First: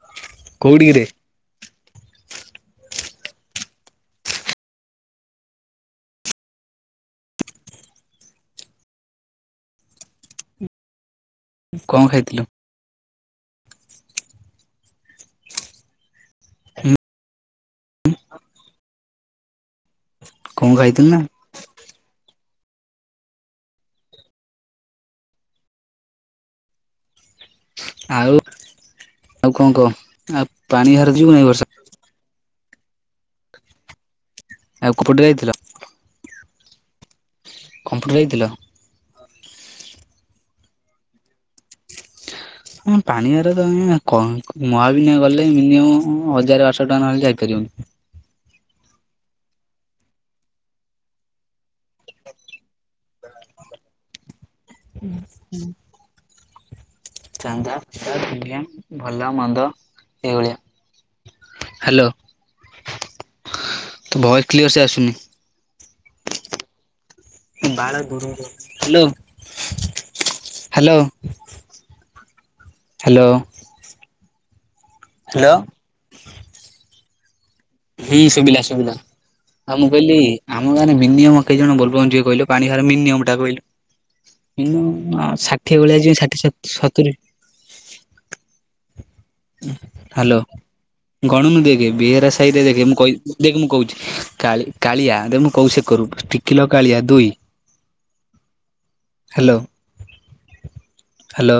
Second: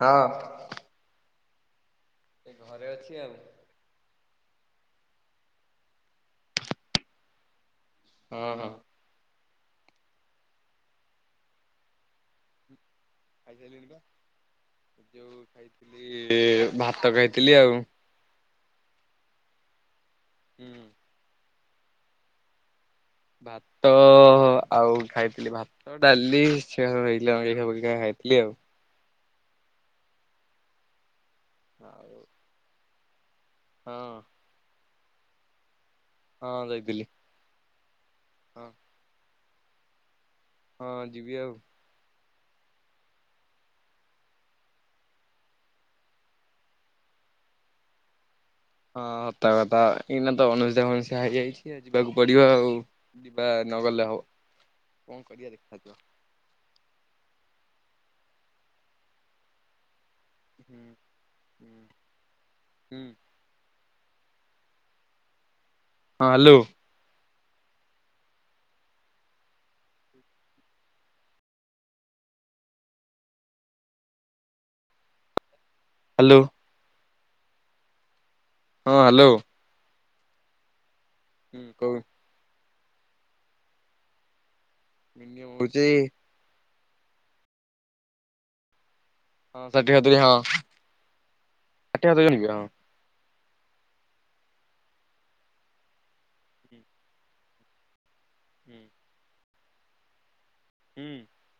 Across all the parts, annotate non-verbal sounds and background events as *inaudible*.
ହଁ। କୋଉଠି କିରେ? ଏ ଘରେ ଅଛି ଆଉ। ହଁ ହଁ। କଣ ଖାଇଥିଲୁ? ଖାଇ ସାଇଲିନି ପା, ଯୋଉ ଖାଇଥିଲି ଭାତ ଖାଇଥିଲି ଆଉ। *unintelligible* କଣ ଖାଇଥିଲି ନା। ଭାତ ଆଉ ଖାଇଥିଲି ଭାତ ଡାଲି। ଶେରା ସବୁ ହେଇଥିଲା *unintelligible* ଖାଇଥିଲି ଆଉ। ଆଉ କଣ କହ, ଆଉ ପାଣି ଭାର ଯିବୁ ନେଇଁ ଏ ବର୍ଷ। ଆଉ। ହଁ। ଆଉକୋଉପଟେ ଯାଇଥିଲ? ହଁ ଯାଇଥିଲି। କମ୍ପ୍ୟୁଟର ଯାଇଥିଲ। ହଁ। ହଁ ଯିବି ଆଉ। ପାଣିିବାର ତ କଁ ମହାବିନାୟ ଗଲେ ମିନିମମ୍ ହଜାର ବାରଶହ ଟ ନ ହେଲେ ଯାଇପାରିବନି। ହଁ ହତ କଥା ଏଇନା ତ ଅନୁସୁଦିଆ ଫଣୁଷ ହେଇଯାଇଛି ଯିବାକୁ ପଡିବ ଆଉ। ଯିବା ନ ଗଲେ ହବ, କଣ କରିବା ଦେଖା ଯିବ। ଚାନ୍ଦା *unintelligible* ଭଲ ମନ୍ଦ ଏଇଭଳିଆ। ହୁଁ ହୁଁ ହ୍ୟାଲୋ ହୁଁ। ଭଏସ କ୍ଲିୟର ସେ ଆସୁନି। ହଁ ହ୍ୟାଲୋ। ବାଳ ଦୁରୁକୁ ଯାଉଚି, hello hello hello. Hello. Hello. ହେଇ ସୁବିିଲା ସୁବିଲା, ହଁ ହ୍ୟାଲୋ। ଆଉ ମୁଁ କହିଲି ଆମ ଗାଁରେ ମିନିୟମ କେଇ ହୁଁ ଜଣ ବୋଲ କହୁ ବମ୍ ଯିବେ କହିଲୁ। ପାଣି ଭାର ମିନିୟମ ଟା କହିଲୁ ମିନିୟ ମ୍ ମିନିମମ୍ ଷାଠିଏ ହଉଛି ଭଳିଆ ଯିବେ ଷାଠିଏ ସତୁରି ହଁ ଷାଠିଏ ସତୁରି ହଁ। ହ୍ୟାଲୋ ଗଣନୁ ଦେଖେ ଆଠ ହାତ ବେହେରା ଜଣିବେ ହଁ ସହିତରେ ଦେଖେ ମୁଁ କହି ଦେଖ ମୁଁ କହୁଛି କାଳିଆ ଦେଖ ମୁଁ କହୁଚି ସେ କରୁ ତିକିଲ କାଳିଆ ଦୁଇ। ହୁଁ। ହ୍ୟାଲୋ ହଁ ହ୍ୟାଲୋ।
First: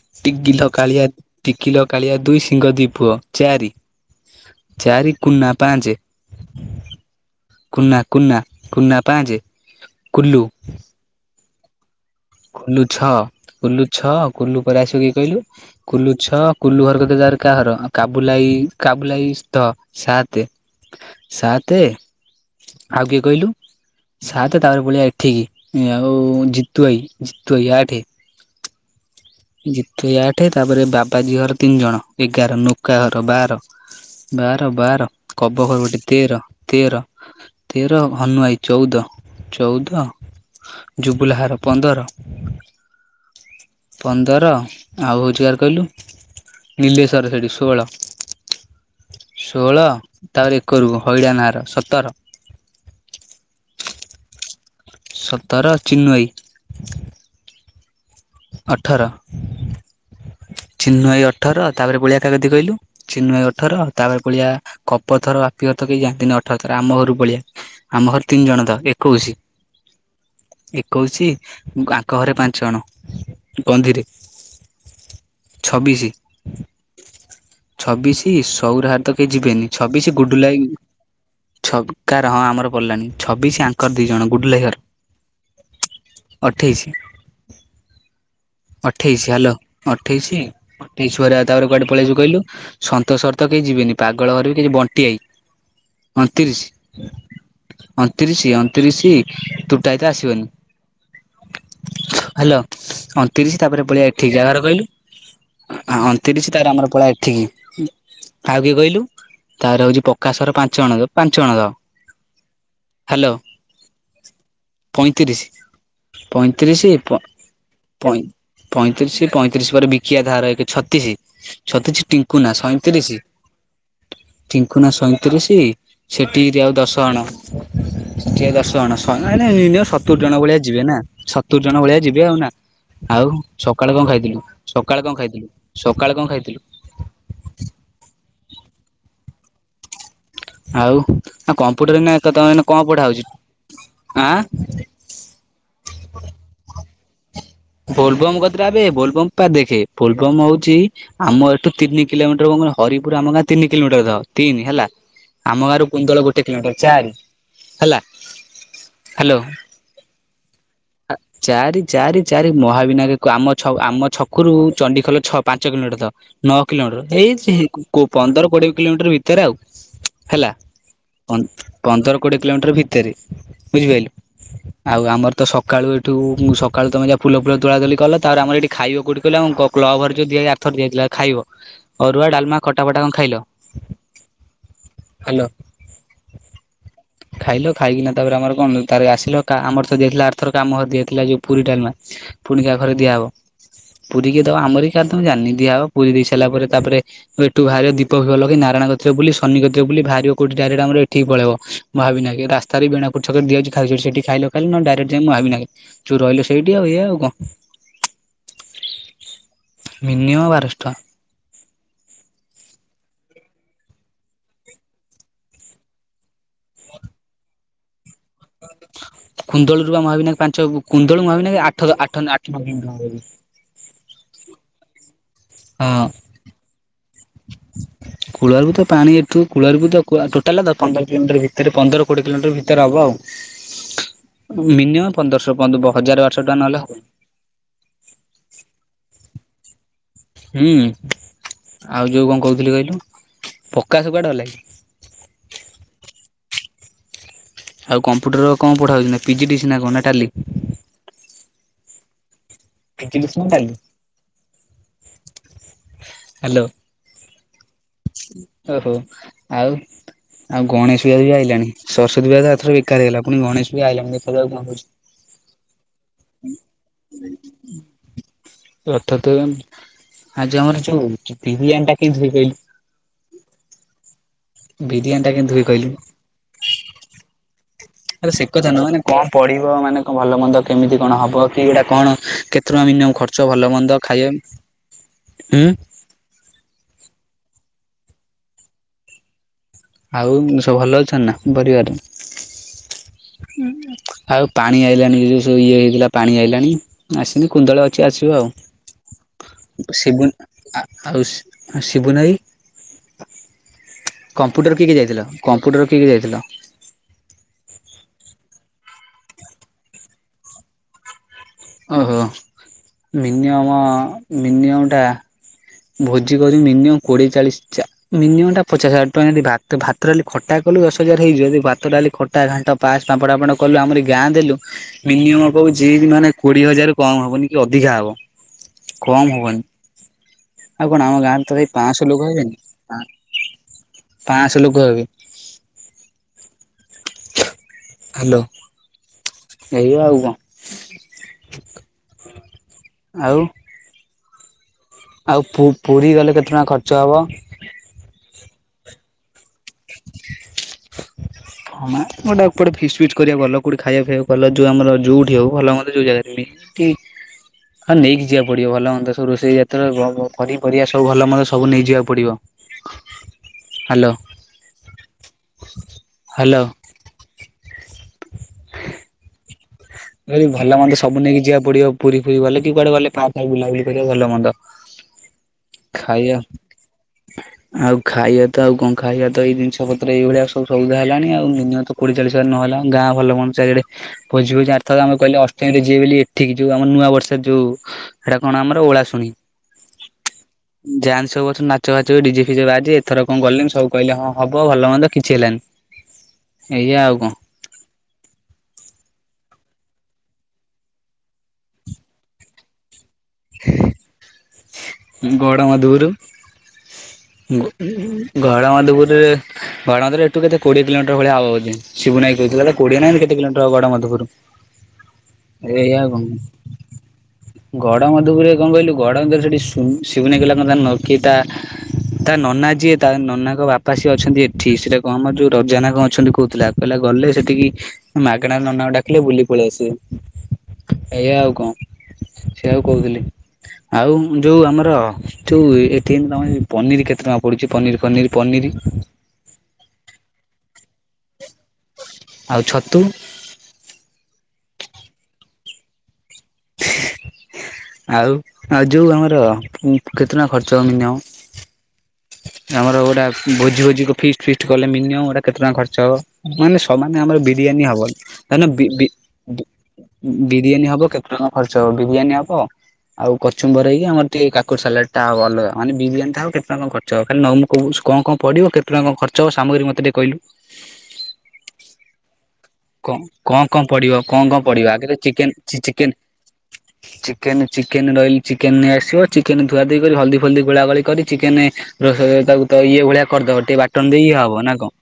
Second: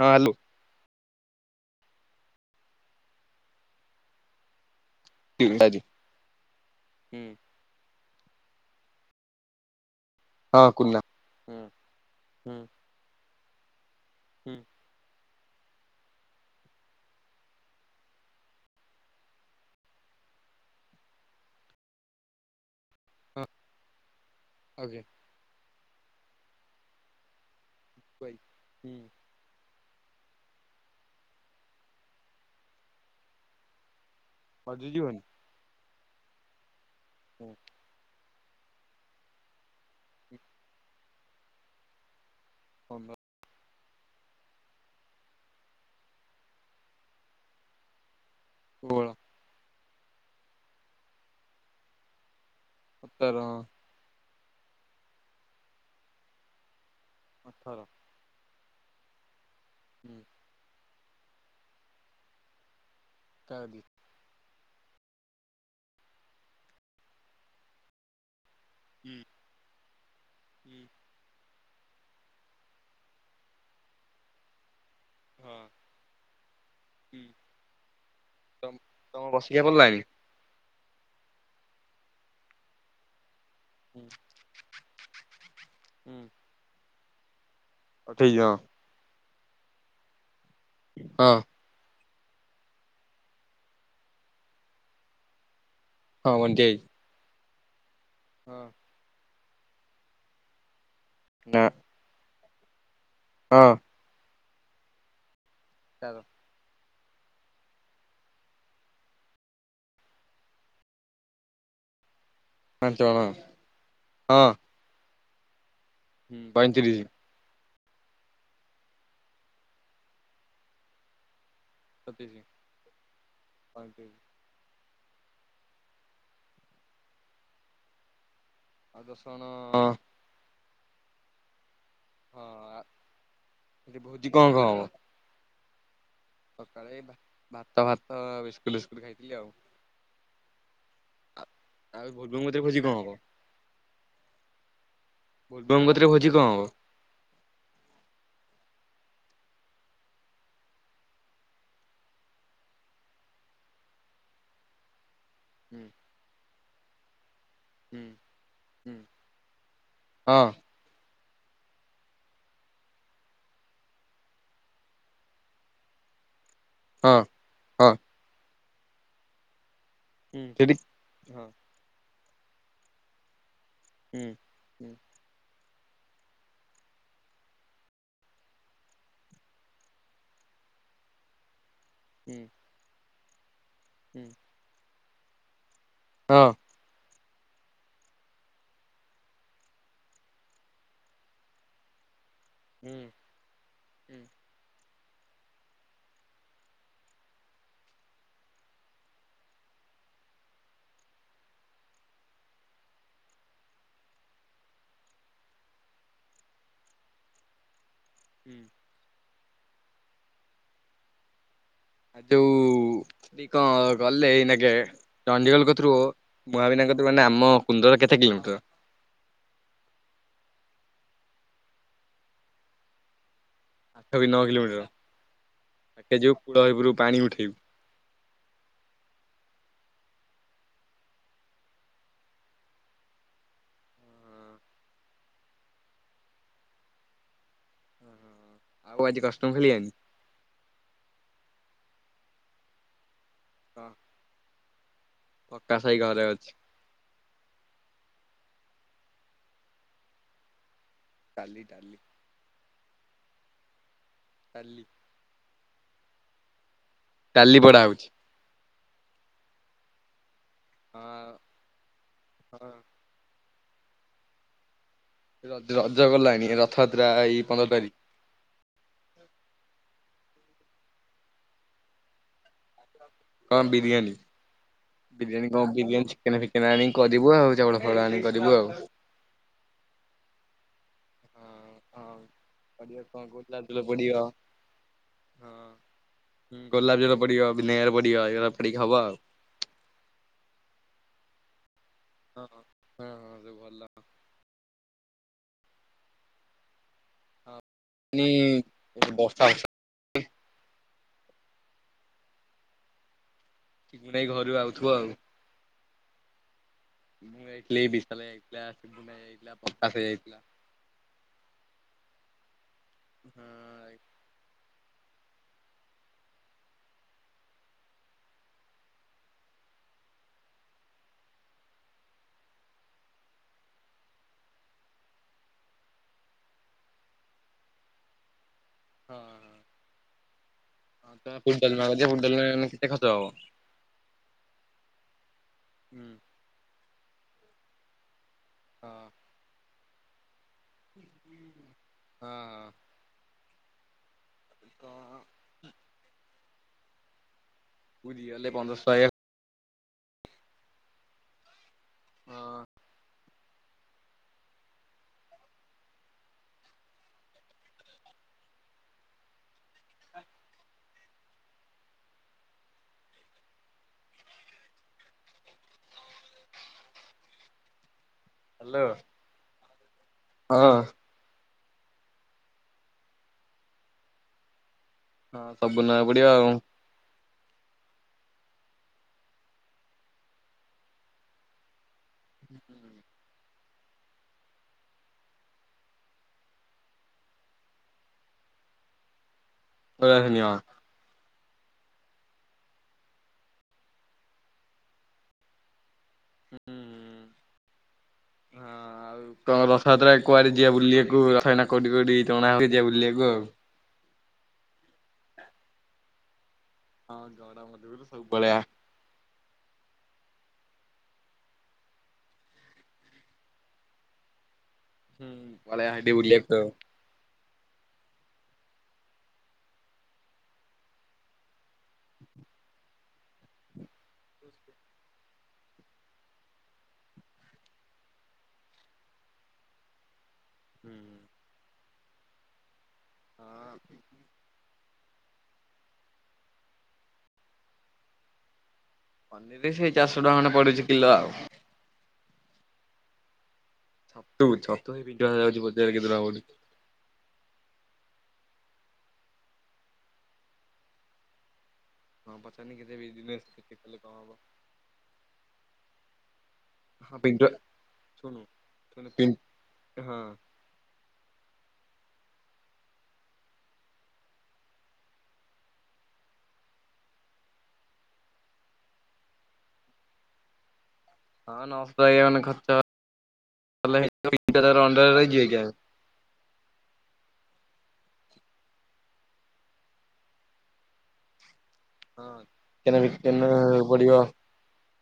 ହ୍ୟାଲୋ ତିକିଲ କାଳିଆ ଟିକିଲ କାଳିଆ ଦୁଇ, ସିଂହ ଦି ପୁଅ ଚାରି ଚାରି କୁନା ପାଞ୍ଚ କୁନା କୁନା କୁନା ପାଞ୍ଚ। ହଁ କୁନା। କୁଲୁ ଛ କୁଲୁ ଛ କୁଲୁ ପରେ ଆସିବ କିଏ କହିଲୁ? କୁଲୁ ଛ କୁଲୁ ଘର କତୀରେ କା ଘର କାବୁଲାଇ କାବୁଲାଇ ଧ ସାତେ, ସାତେ ଆଉ କିଏ କହିଲୁ ସାତ ତାପରେ ଓକେ ପଳିଆ ଏଠିକି ଆଉ ଜିତୁ ଭାଇ ଜିତୁ ଭାଇ ଆଠେ। ବାଇ ଇ। ଜିତୁ ଭାଇ ଆଠେ ତାପରେ ବାବାଜୀ ଘର ତିନି ଜଣ ଏଗାର ନୁକା ଘର ବାର। ବାର ବାର ହଜିଯିବନି କବ ଘର ଗୋଟେ ତେର ତେର। ହୁଁ। ତେର ହନୁଭାଇ ଚଉଦ ଚଉଦ ଜୁବୁଲା ଘର ପନ୍ଦର। ପଦ, ପନ୍ଦର ଆଉ ହଉଛି କାହାର କହିଲୁ। ନୀଲେଶ୍ଵର ସେଠି ସୋଳ। ଷୋଳ। ଷୋହଳ ତାପରେ ଏକରୁକୁ ହଇଡ଼ା ନାଁର ସତର। ସତର ହଁ। ସତର ଚିନୁଭାଇ। ଅଠର। ଅଠର। ହୁଁ। ଚିନୁଭାଇ ଅଠର ତାପରେ ବଳିଆ କା କତି କହିଲୁ ଚିନୁଭାଇ ଅଠର। ଏକାଅଧୀ ତାପରେ ପଳେଇଆ କପ ଥର ବାପି ଘର ତ କେହି ଯାଆନ୍ତିନି ଅଠର ଥର ଆମ ଘରରୁ ପଳେଇଆ ଆମ ଘର ତିନି ଜଣ ତ। ଏକୋଇଶ ଏକୋଇଶ ଆଙ୍କ ଘରେ ପାଞ୍ଚଜଣ। କନ୍ଧି ରେ। ହଁ ଛବିଶି ଛବିଶି ତମ ସଉରା ଘର ତ ତମ କେହି ବସିକା ଯିବେନି ପଡିଲାଣି? ଛବିଶି। ଗୁଡୁଲା ଭାଇ ଛ କାର ହଁ ଆମର ପଡ଼ିଲାନି ଛବିଶ ଆଙ୍କ। ଦି ଜଣ ଗୁଡଲା ଭାଇ ଘର ଅଠେଇଶି। ଆଠେଇଶି ହଁ। ଅଠେଇଶି ହାଲୋ ଅଠେଇଶି ଅଠେଇଶି ହଁ ପରେ ଆଉ ତାପରେ କୁଆଡେ। ପଳେଇ ଆସିବୁ କହିଲୁ ସନ୍ତୋଷ ଘର ତ କେହି ଯିବେନି ପାଗଳ ଘର ବି କେହି ଯିବେନି ବଣ୍ଟି ଭାଇ। ହଁ ବଣ୍ଟିଭାଇ। ଅଣତିରିଶି-ଅଣତିରିଶି ତୁଟା ଏତେ ଆସିବନି। ନାଁ। ହାଲୋ ଅଣତିରିଶି ତାପରେ ପଳେଇ ଏଠିକି କାହା ଘର କହିଲୁ ଅଣତିରିଶି। ତାରେ ଆମର ପଳେଇଆ ଏଠିକି। ଆଉ କିଏ କହିଲୁ ତାପରେ ହଉଛି ପ୍ରକାଶ ଘର ପାଞ୍ଚ ଜଣ ପାଞ୍ଚ ଜଣ ଧ। ପାଞ୍ଚ ଜଣ ହଁ। ପଇଁତିରିଶି ପଇଁତିରିଶି ପଇଁତିରିଶ ପ, ପଁଇ ପଇଁତିରିଶି ପଇଁତିରିଶି ପରେ ବିକିଦାଦା ଘର ଏକେ ଛତିଶି। ଛତିଶି ସତେଇଶ ଟିଙ୍କୁନା ସଇଁତିରିଶି। ପଇଁତିରିଶ ଟିିଙ୍କୁନା ସଇଁତିରିଶି ସେଠିରି ଆଉ ଦଶ ଅଣ ସେଠି ଆଉ ଦଶ। ଜଣ ମାନେ ମିନିଅମ୍ ସତୁରି ଜଣ ଭଳିଆ ଯିବେ ନା ସତୁରି ଜଣ ଭଳିଆ ଯିବେ ଆଉ ନା। ହଁ ଆଉ ସକାଳେ ସେଠି କଣ ଭୋଜି ଖାଇଥିଲୁ, କଣ ସକାଳେ କଣ ଖାଇଥିଲୁ, ସକାଳେ କଣ ଖାଇଥିଲୁ। ସକଳେ ଭାତ ଭାତ ବିସ୍କୁଟ ଫିସ୍କୁଟ ଖାଇଥିଲି ଆଉ। ଆଉ କମ୍ପୁଟରରେ ଆଉ ଏଇନା ଏକ ବୋଲବମ୍ କତିରେ ତମେ ଭୋଜି କଣ ପଢା ହବ? ହଉଛି ଆଁ। ବୋଲବମ୍ କତିରେ ଭୋଜି କଣ ହବ। ଭୋଲବମ୍ କତିରେ ଆବେ ଭୋଲବମ୍ ପା ଦେଖେ ଭୋଲବମ୍ ହଉଛି। ଆମ ଏଠୁ ତିନ କିଲୋମିଟର କଣ କହିଲୁ ହରିପୁର ଆମ ଗାଁ ତିନି କିଲୋମିଟର ଧ ତିନି ହେଲା। ଆମ ହୁଁ ଗାଁରୁ କୁନ୍ଦଳ ଗୋଟେ କିଲୋମିଟର ଚାରି ହେଲା ହୁଁ ହୁଁ ହାଲୋ। ହଁ। ଚାରି, ଚାରି, ଚାରି ମହାବିନାୟକ ଆମ ଆମ ଛକରୁ ଚଣ୍ଡିଖୋଲ ଛଅ ପାଞ୍ଚ କିଲୋମିଟର ଧ। ନଅ କିଲୋମିଟର ହଁ ଏଇ ହଁ ପନ୍ଦର କୋଡିଏ କିଲୋମିଟର ଭିତରେ ଆଉ। ହୁଁ ହେଲା ସେଠି ହଁ ପନ୍ଦର କୋଡିଏ କିଲୋମିଟର ଭିତରେ। ବୁଝିପାରିଲୁ ହୁଁ ହୁଁ ଆଉ ଆମର, ତ ସକାଳୁ ଏଠୁ ସକାଳୁ ତୁମେ ଯାହା ଫୁଲ ଫୁଲ ତୋଳାତୋଳି କଲ ତାପରେ ଆମର ଏଇଠି ଖାଇବ କୋଉଠି କହିଲୁ ଆମ କ୍ଲବ୍ ଘରେ ଯୋଉ ଦିଆ। ଥରେ ଦିଆ ଯାଇଥିଲା ଖାଇବ ଅରୁଆ ହୁଁ ଡାଲମା ଖଟା ଫଟା କଣ ଖାଇଲ। ହୁଁ। ହାଲୋ। ହଁ। ଖାଇଲ ଖାଇକିନା ତାପରେ ଆମର କଣ ତାରେ ଆସିଲ ଆମର ଦିଆହେଇଥିଲା ଅର୍ ଥରକ ଆମ ଘରେ ଦିଆଥିଲା ଯୋଉ ପୁରୀ ଡାଲମା ପୁଣିି କା ଘରେ ହୁଁ ଦିଆହେବ ହୁଁ ପୁରୀ କେ ତ ଆମର କାର ତ ମୁଁ ଜାଣିନି ଦିଆହବ ପୁରୀ ଦେଇ ସାରିଲା ପରେ ତାପରେ ଏଠୁ ବାହାରିବ ଦୀପ ଫିପ ଲଗେଇ ନାରାୟଣ କତିରେ ବୁଲି ଶନି କତିରେ ବୁଲି ଭାରିବ କୋଉଠି ଡାଇରେକ୍ଟ ଆମର ଏଠିକି ପଳେଇବ ମହାବିନାୟକ। ଏ ରାସ୍ତାରେ ବୀଣାକୋଟ ଛକରେ ଦିଆହଉଚି ଖାଉଚି ହେଟି ସେଠି ଖାଇଲୁ-ଖାଇଲୁ ନହେଲେ ଡାଇରେକ୍ଟ ମହାବିନାୟକ ରେ ଯୋଉ ରହିଲୁ ସେଇଠି ଆଉ ଏୟା ଆଉ କଣ। ହୁଁ। ମିନିମମ୍ ବାରଶ ଟଙ୍କା। ଆ ଯୋଉ ଏ କଁ ଗଲେ ଏଇନା କେ? ଚଣ୍ଡିଖୋଲ କତୁରୁ ମହାବିନାୟକ କତୁରୁ ମାନେ ଆମ କୁନ୍ଦର କେତେ କିଲୋମିଟର? କୁନ୍ଦଳରୁ ବା ମହାବିନାୟକ ପାଞ୍ଚ କୁନ୍ଦଳୁ ମୁହାବିନାୟକ ଆଠ ଆଠ ନ କିଲୋମିଟର୍ ହବ। ଆଠ କି ନଅ କିଲୋମିଟର ହଁ ପାଖେ ଯିବୁ କୂଳ ହେପୁର ପାଣି ଉଠାଇବୁ? କୁଳାରୁ ତ ପାଣି ଏଠୁ କୁଳାର୍ ତ ଟୋଟାଲ ପନ୍ଦର କିଲୋମିଟର ଭିତରେ ପନ୍ଦର କୋଡିଏ କିଲୋମିଟର ଭିତରେ ହବ ଆଉ। ମିନିମମ୍ ପନ୍ଦରଶହ ହଜାର ବାରଶ ଟଙ୍କା ନହେଲେ ହବନି। ଆଉ ଆଜି କଷ୍ଟମ୍ ଖେଳିିଆନି? ହୁଁ ଆଉ ଯୋଉ କଣ କହୁଥିଲି କହିଲୁ ପକାଶ କୁଆଡେ ଗଲା କି? ପକାଶ ଏଇ ଘରେ ଅଛି। ଆଉ କମ୍ପ୍ୟୁଟର କଣ ପଢା ହଉଚି ନା ପି ଜି ଡି ସି ସିନା କଣ ନା Tally? Tally Tally. P G D C ନା ଟାଲି? ଟାଲି। ହ୍ୟାଲୋ। ଟାଲି ପଢ଼ା ହଉଚି। ଓହୋ ଆଉ ଆଉ ହଁ ଗଣେଶ ବି ଆଇଲାଣି ସରସ୍ୱତୀ ପୂଜା ତ ହଁ ଆରଥର ବେକାର ହେଇଗଲା ପୁଣି ଗଣେଶ ବି ଆଇଲାଣି ଦେଖାଯାଉ କଣ ହଉଚି। ରଜ ଗଲାଣି ରଥଯାତ୍ରା ଏଇ ପନ୍ଦର ତାରିଖ। ରଥଯାତ୍ରା ଜାଣୁ ଆଜି ଆମର ଯୋଉ ବିରିୟାନୀ ଟା କେମିତି ହୁଏ କହିଲୁ? କ ବିରିଆନି? ଟା ବିରିୟାନୀ କେମିତି କଣ ହୁଏ କହିଲୁ? ବିରିୟାନୀ ଚିକେନ ଫିକେନ ଆଣିକି କରିବୁ ଆଉ ଚାଉଳ ଫାଉଳ ଆଣିକି ଆରେ ସେ କରିବୁ କଥା ଆଉ। ନୁହଁ ମାନେ କଣ ପଢିବ ମାନେ କଣ ଭଲ ମନ୍ଦ କେମିତି କଣ ହଁ ହବ କି ଗୁଡା କଣ ହଁ କେତେ ଟଙ୍କା ପଡିବ ମିନି କଣ ଖର୍ଚ୍ଚ ଗୋଲାପ ଭଲ ଜଳ ମନ୍ଦ ପଡିବ। ଖାଇବା? ହୁଁ ହଁ। ଗୋଲାପ ଜଳ ପଡିବ ଭିନେଗାର ପଡିବ ଏଗୁରା ପଡିକି ହବ ଆଉ। ଆଉ ସବୁ ଭଲ ଅଛନ୍ତି ନା ପରିବାରରେ? ହଁ ହଁ ହଁ ସବୁ ଭଲ ଆଉ ପାଣି ଆଇିଲାଣି ଯୋଉ ସବୁ ଇଏ ହେଇଥିଲା ପାଣି ଆଇଲାଣି। ଆସିନି କୁନ୍ଦଳ ଅଛି ମାନେ ଆସିବ ଆଉ। ବର୍ଷା ବର୍ଷା ସିବୁନ ଆଉ ଶିବୁନାଈ? ଶିବୁନ ଭାଇ ଘରୁ କମ୍ପୁଟର ଆଉଥିବ କିଏ କିଏ ଆଉ। ଯାଇଥିଲ କମ୍ପୁଟର କିଏ କିଏ ଯାଇଥିଲ? ମୁଁ ଯାଇଥିଲି ବିଶାଲ ଯାଇଥିଲା *unintelligible* ଯାଇଥିଲା ପକାଶ ଯାଇଥିଲା। ଓହୋ ହଁ ମିନିମମ ମିନିମଟା ଭୋଜି କରି ମିନିମମ୍ କୋଡ଼ିଏ ଚାଳିଶି ଚା ମିନିମମ୍ ଟା ପଚଶ ହଜାର ଟଙ୍କା ଯଦି ଭାତ ଭାତ ଡାଲି ଖଟା କଲୁ ଦଶ ହଜାର ହେଇ ଯଦି ଭାତ ଡାଲି ଖ ଟା ଘାଣ୍ଟ ପାୟସ ପାମ୍ପଡ଼ ଫାପଡ କଲୁ ଆମରି ଗାଁ ଦେଲୁ ମିନିମମ୍ କହୁଚି ମାନେ କୋଡିଏ ହଜାରରୁ କମ ହବନି କି ଅଧିକା ହବ ହଁ କମ ହବନି। ଆଉ କଣ ହଁ ଆମ ତମେ ଗାଁରେ ପୁରୀ ତ ଭ ଡାଲମା କରିଛ ପାଆସ ପୁରୀ ଲୋକ ହେବେନି ଡାଲମା କେତେ ଖର୍ଚ୍ଚ ହବ? ପାଆସ ଲୋକ ହେବେ। ହୁଁ। ହ୍ୟାଲୋ। ହଁ। ଏଇ ଆଉ କଣ। ହଁ। ଆଉ। କଣ ଆଉ ପୁ ପୁରୀ ଗଲେ କେତେ ଟଙ୍କା ଖର୍ଚ୍ଚ ହବ। ପୁରି ଗଲେ ପନ୍ଦରଶହ *unintelligible* ହଁ ଗୋଟେ ଟଙ୍କା ଗୋଟେ ଫିଷ୍ଟ ଫିଷ୍ଟ କରିବାକୁ ଗଲ କଉଠି ଖାଇବା ଫାଇବାକୁ କଲ ଯୋଉ ଆମର ଯଉଠି ହଉ ଭଲ ମନ୍ଦ ଯୋଉ ଜାଗାରେ ବି କି ହ ନେଇକି ଯିବାକୁ ପଡିବ ଭଲ ହୁନ୍ତା ସବୁ ରୋଷେଇ ଏଥରକ ପ ପନିପରିବା ସବୁ ଭଲ ମନ୍ଦ ସବୁ ନେଇଯିବାକୁ ପଡ଼ିବ ହ୍ୟାଲୋ। ହ୍ୟାଲୋ। ହ୍ୟାଲୋ। ମୁଁ କହିଲି ହଁ ଭଲ ହଁ ମନ୍ଦ ସବୁ ନେଇକି ଯିବା ପଡିବ ପୁରୀ ଫୁରୀ ଗଲେ କି କୁଆଡେ ଗଲେ ପାର୍କ ବୁଲାବୁଲି କରିବା ଭଲ ମନ୍ଦ ହଁ ସବୁ ନବାକୁ ପଡିବ ଖାଇବା ଆଉ। ଆଉ ଖାଇବା ତ ଆଉ କଣ ଖାଇବା ତ ଏଇ ଜିନିଷ ପତ୍ର ଏଇଭଳିଆ ସବୁ ସୂଉଦା ହେଲାଣି ଆଉ ନିହାତୀ କୋଡ଼ିଏ ଚାଳିଶି ହଜାର ନହେଲେ ଗାଁ ଭଲ ହୁଅ ଚାରିଆଡ଼େ ଭୋଜି ଫୋଜି ଆ ରଥର ଆମେ କହିଲେ ଅଷ୍ଟମୀରେ ଯିବି ବୋଲି ଏଠିକି ଯୋଉ ଆମ ନୂଆ ବର୍ଷରେ ଯୋଉ ହେଟା କଣ ଆମର ଓଳା ଶୁଣି। *unintelligible* ଯାହାନ ସବୁ ବର୍ଷ ନାଚ ଫାଚ ଡିଜେ ଫିଜେ ବାଜେ ଏଥର କଣ ଗଲେଣିି ସବୁ କହିଲେ ହଁ ହବ ଭଲ ମନ୍ଦ କିଛି ହେଲାନି। ଏଇୟା ଆଉ କଂ ହଁ। ଆଉ ତମ ରଥଯାତ୍ରା କୁଆଡେ ଯିବା ବୁଲିବାକୁ ରଥ ୟାନା କୋଉଠି କୋଉଠି ଟଣା ହେଉଚି ଯିବା ବୁଲିବାକୁ। କୁ ଆଉ। ଗଡ଼ମଧୁପୁରୁ ହଁ ଗ ଗଡମଧୁପୁର ସବୁ ଗୁ ପଳେଇବା ଗଡମଧୁପୁରୁରେ ଗଡମଧୂପୁରୁ ଏଠୁ କେତେ କୋଡିଏ କିଲୋମିଟର ଭଳିଆ ହବ ବଧେ ଶିବୁନ ଆଇ କୋହୁଥିଲା ତ କୋଡିଏ ନା ଏମ୍ କେତେ କିଲୋମିଟର ଗଡମଧୂପୁରୁ। ହୁଁ ପଳେଇବା ହେଠି ବୁଲିବାକୁ। ଗଡ଼ମଧୂପୁରୁରେ କଣ କହିଲୁ ଗଡମଧୂପୁରୁରେ ସେଠି ଶିବ ଶିବୁନୁ ଭାଈ କହିଲା ନଖୀତା ତା ନନା ଯିଏ ତା ନନାଙ୍କ ବାପା ସିଏ ଅଛନ୍ତି ଏ ଠି ସେରା କଣ ଆମର ଯଉ ରଜାନା କଣ ଅଛନ୍ତି କହୁଥିଲା କହିଲା ଗଲେ ସେଠିକି ମାଗଣା ନନାକୁ ଡାକିଲେ ବୁଲି ପଳେଇ ଆସିବେ ଏଇଆା ଆଉ କଣ। ସେୟା କୁ କହୁଥିଲି ଆଉ। ଯୋଉ ଆମର ଯୋଉ ଏଠି ଆମର ପନିର କେତେ ଟଙ୍କା ପଡ଼ୁଛି ପନିର ପନିର ପନିର। ପନିର ସେଇ ଚାରିଶ ଟଙ୍କା ଖଣ୍ଡେ ପଡୁଛି କିଲ ଆଉ। ଆଉ ଛତୁ। ଛତୁ ଛତୁ *unintelligible* ଯାଉଛି ବଜାରରେ କେତେ ଟଙ୍କା *unintelligible* ଆଉ ଆଉ ଯଉ ଆମର କେତେ ଟଙ୍କା ଖର୍ଚ୍ଚ ମିନିଅମ। ହଁ ପଚାରିନି କେତେ ଆମର ଗୋଟା ବିଜନେସ ଭୋଜି କଲେ ଭୋଜି କଣ କ ହବ ଫିଷ୍ଟ ଫିଷ୍ଟ କଲେ ମିନିମଟା କେତେ ଟଙ୍କା ଖର୍ଚ୍ଚ ହବ। ମାନେ ହଁ ସମାନେ ଆମର ପିଣ୍ଟୁ ବିରିୟାନୀ ହବ ଶୁଣୁ ତାନେ ବି ଶୁଣୁ ବି ପିନ୍ ଦୁ ହଁ। ବିରିୟାନୀ ହବ କେତେ ଟଙ୍କା ଖର୍ଚ୍ଚ ହବ ବିରିୟାନୀ ହବ। ଆଉ କଚୁମ୍ବର୍ ହେଇକି ଆମର ଟିକେ କାକୁଡି ସାଲାଡ ଟା ହବ ଅଲଗା ମାନେ ବିରିୟାନୀ ଟା ହବ କେତେ କଣ ଖ ର୍ଚ୍ଚ ହବ ଖାଲି ନ ମୁଁ କୋହୁ ସୂ କଣ କଣ ପଡିବ କେତେ ଟଙ୍କା କ ଖର୍ଚ୍ଚ ହ ସାମଗ୍ରୀ ମତେ ଟିକେ କହିଲୁ। ହଁ *unintelligible* ଖର୍ଚ୍ଚ ଙ୍କ ଙ୍କ ଙ୍କ କଲେ ପଡିବ କଣ କଣ ପଡିବ ଆଗେ ଅଣ୍ଡରରେ ତ ରହିଯିବେ ଚିକେନ କି ଆଉ। ସି ଚିକେନ ଚିକେନ ଚିକେନ ନ ହିଲି ଚିକେନ ନେଇ ଆସିବ ଚିକେନ ଧୁଆଧୁଇ କରି ହଲଦୀ ଫଲଦି ଗୋଳା ଗୋଳି କରି ଚିକେନ ରୋସେ ହଁ ତାକୁ ତ ଚିକେନ ଇଏ ଭଳିଆ ଫିକେନ କରିଦବ ଟିକେ ପଡିବ। ବାଟନ ଦେଇ ଇଏ ହବ ନା କଣ।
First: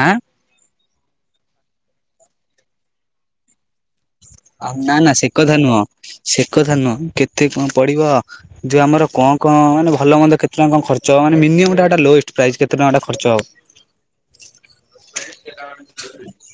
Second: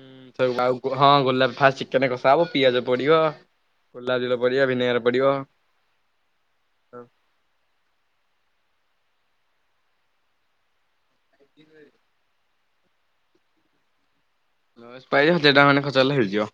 ହାଁ ହୁଁ ସବୁ ଆଉ ଗୋ ହଁ ଗୋଲାପ ଫାଷ୍ଟ ଚିକେନ କଷା ହବ ପିଆଜ ପଡିବ ଗୋଲାପ ଜଳ ପଡିବ ନା ଭିନେଗାର ନା ସେ ପଡିବ। କଥା ନୁହଁ ସେ କଥା ନୁହଁ କେତେ କଣ ପଡିବ ଯୋଉ ଆମର ଙ୍କ ଙ୍କ ମାନେ ଭଲ ମନ୍ଦ କେତ କେତେ ଟଙ୍କା ଖର୍ଚ ହବ, ମାନେ ମିନିମମ୍ ଟା ଲୋଇଷ୍ଟ ପ୍ପ୍ରାଇସ୍ କେତେ ଟଙ୍କା ହେଟା ଖର୍ଚ ହବ? ଲୋଇସ ପାଇଜ ଯେଇଟା ମାନେ ଖଚ ହେଲେ ହେଇଯିବ।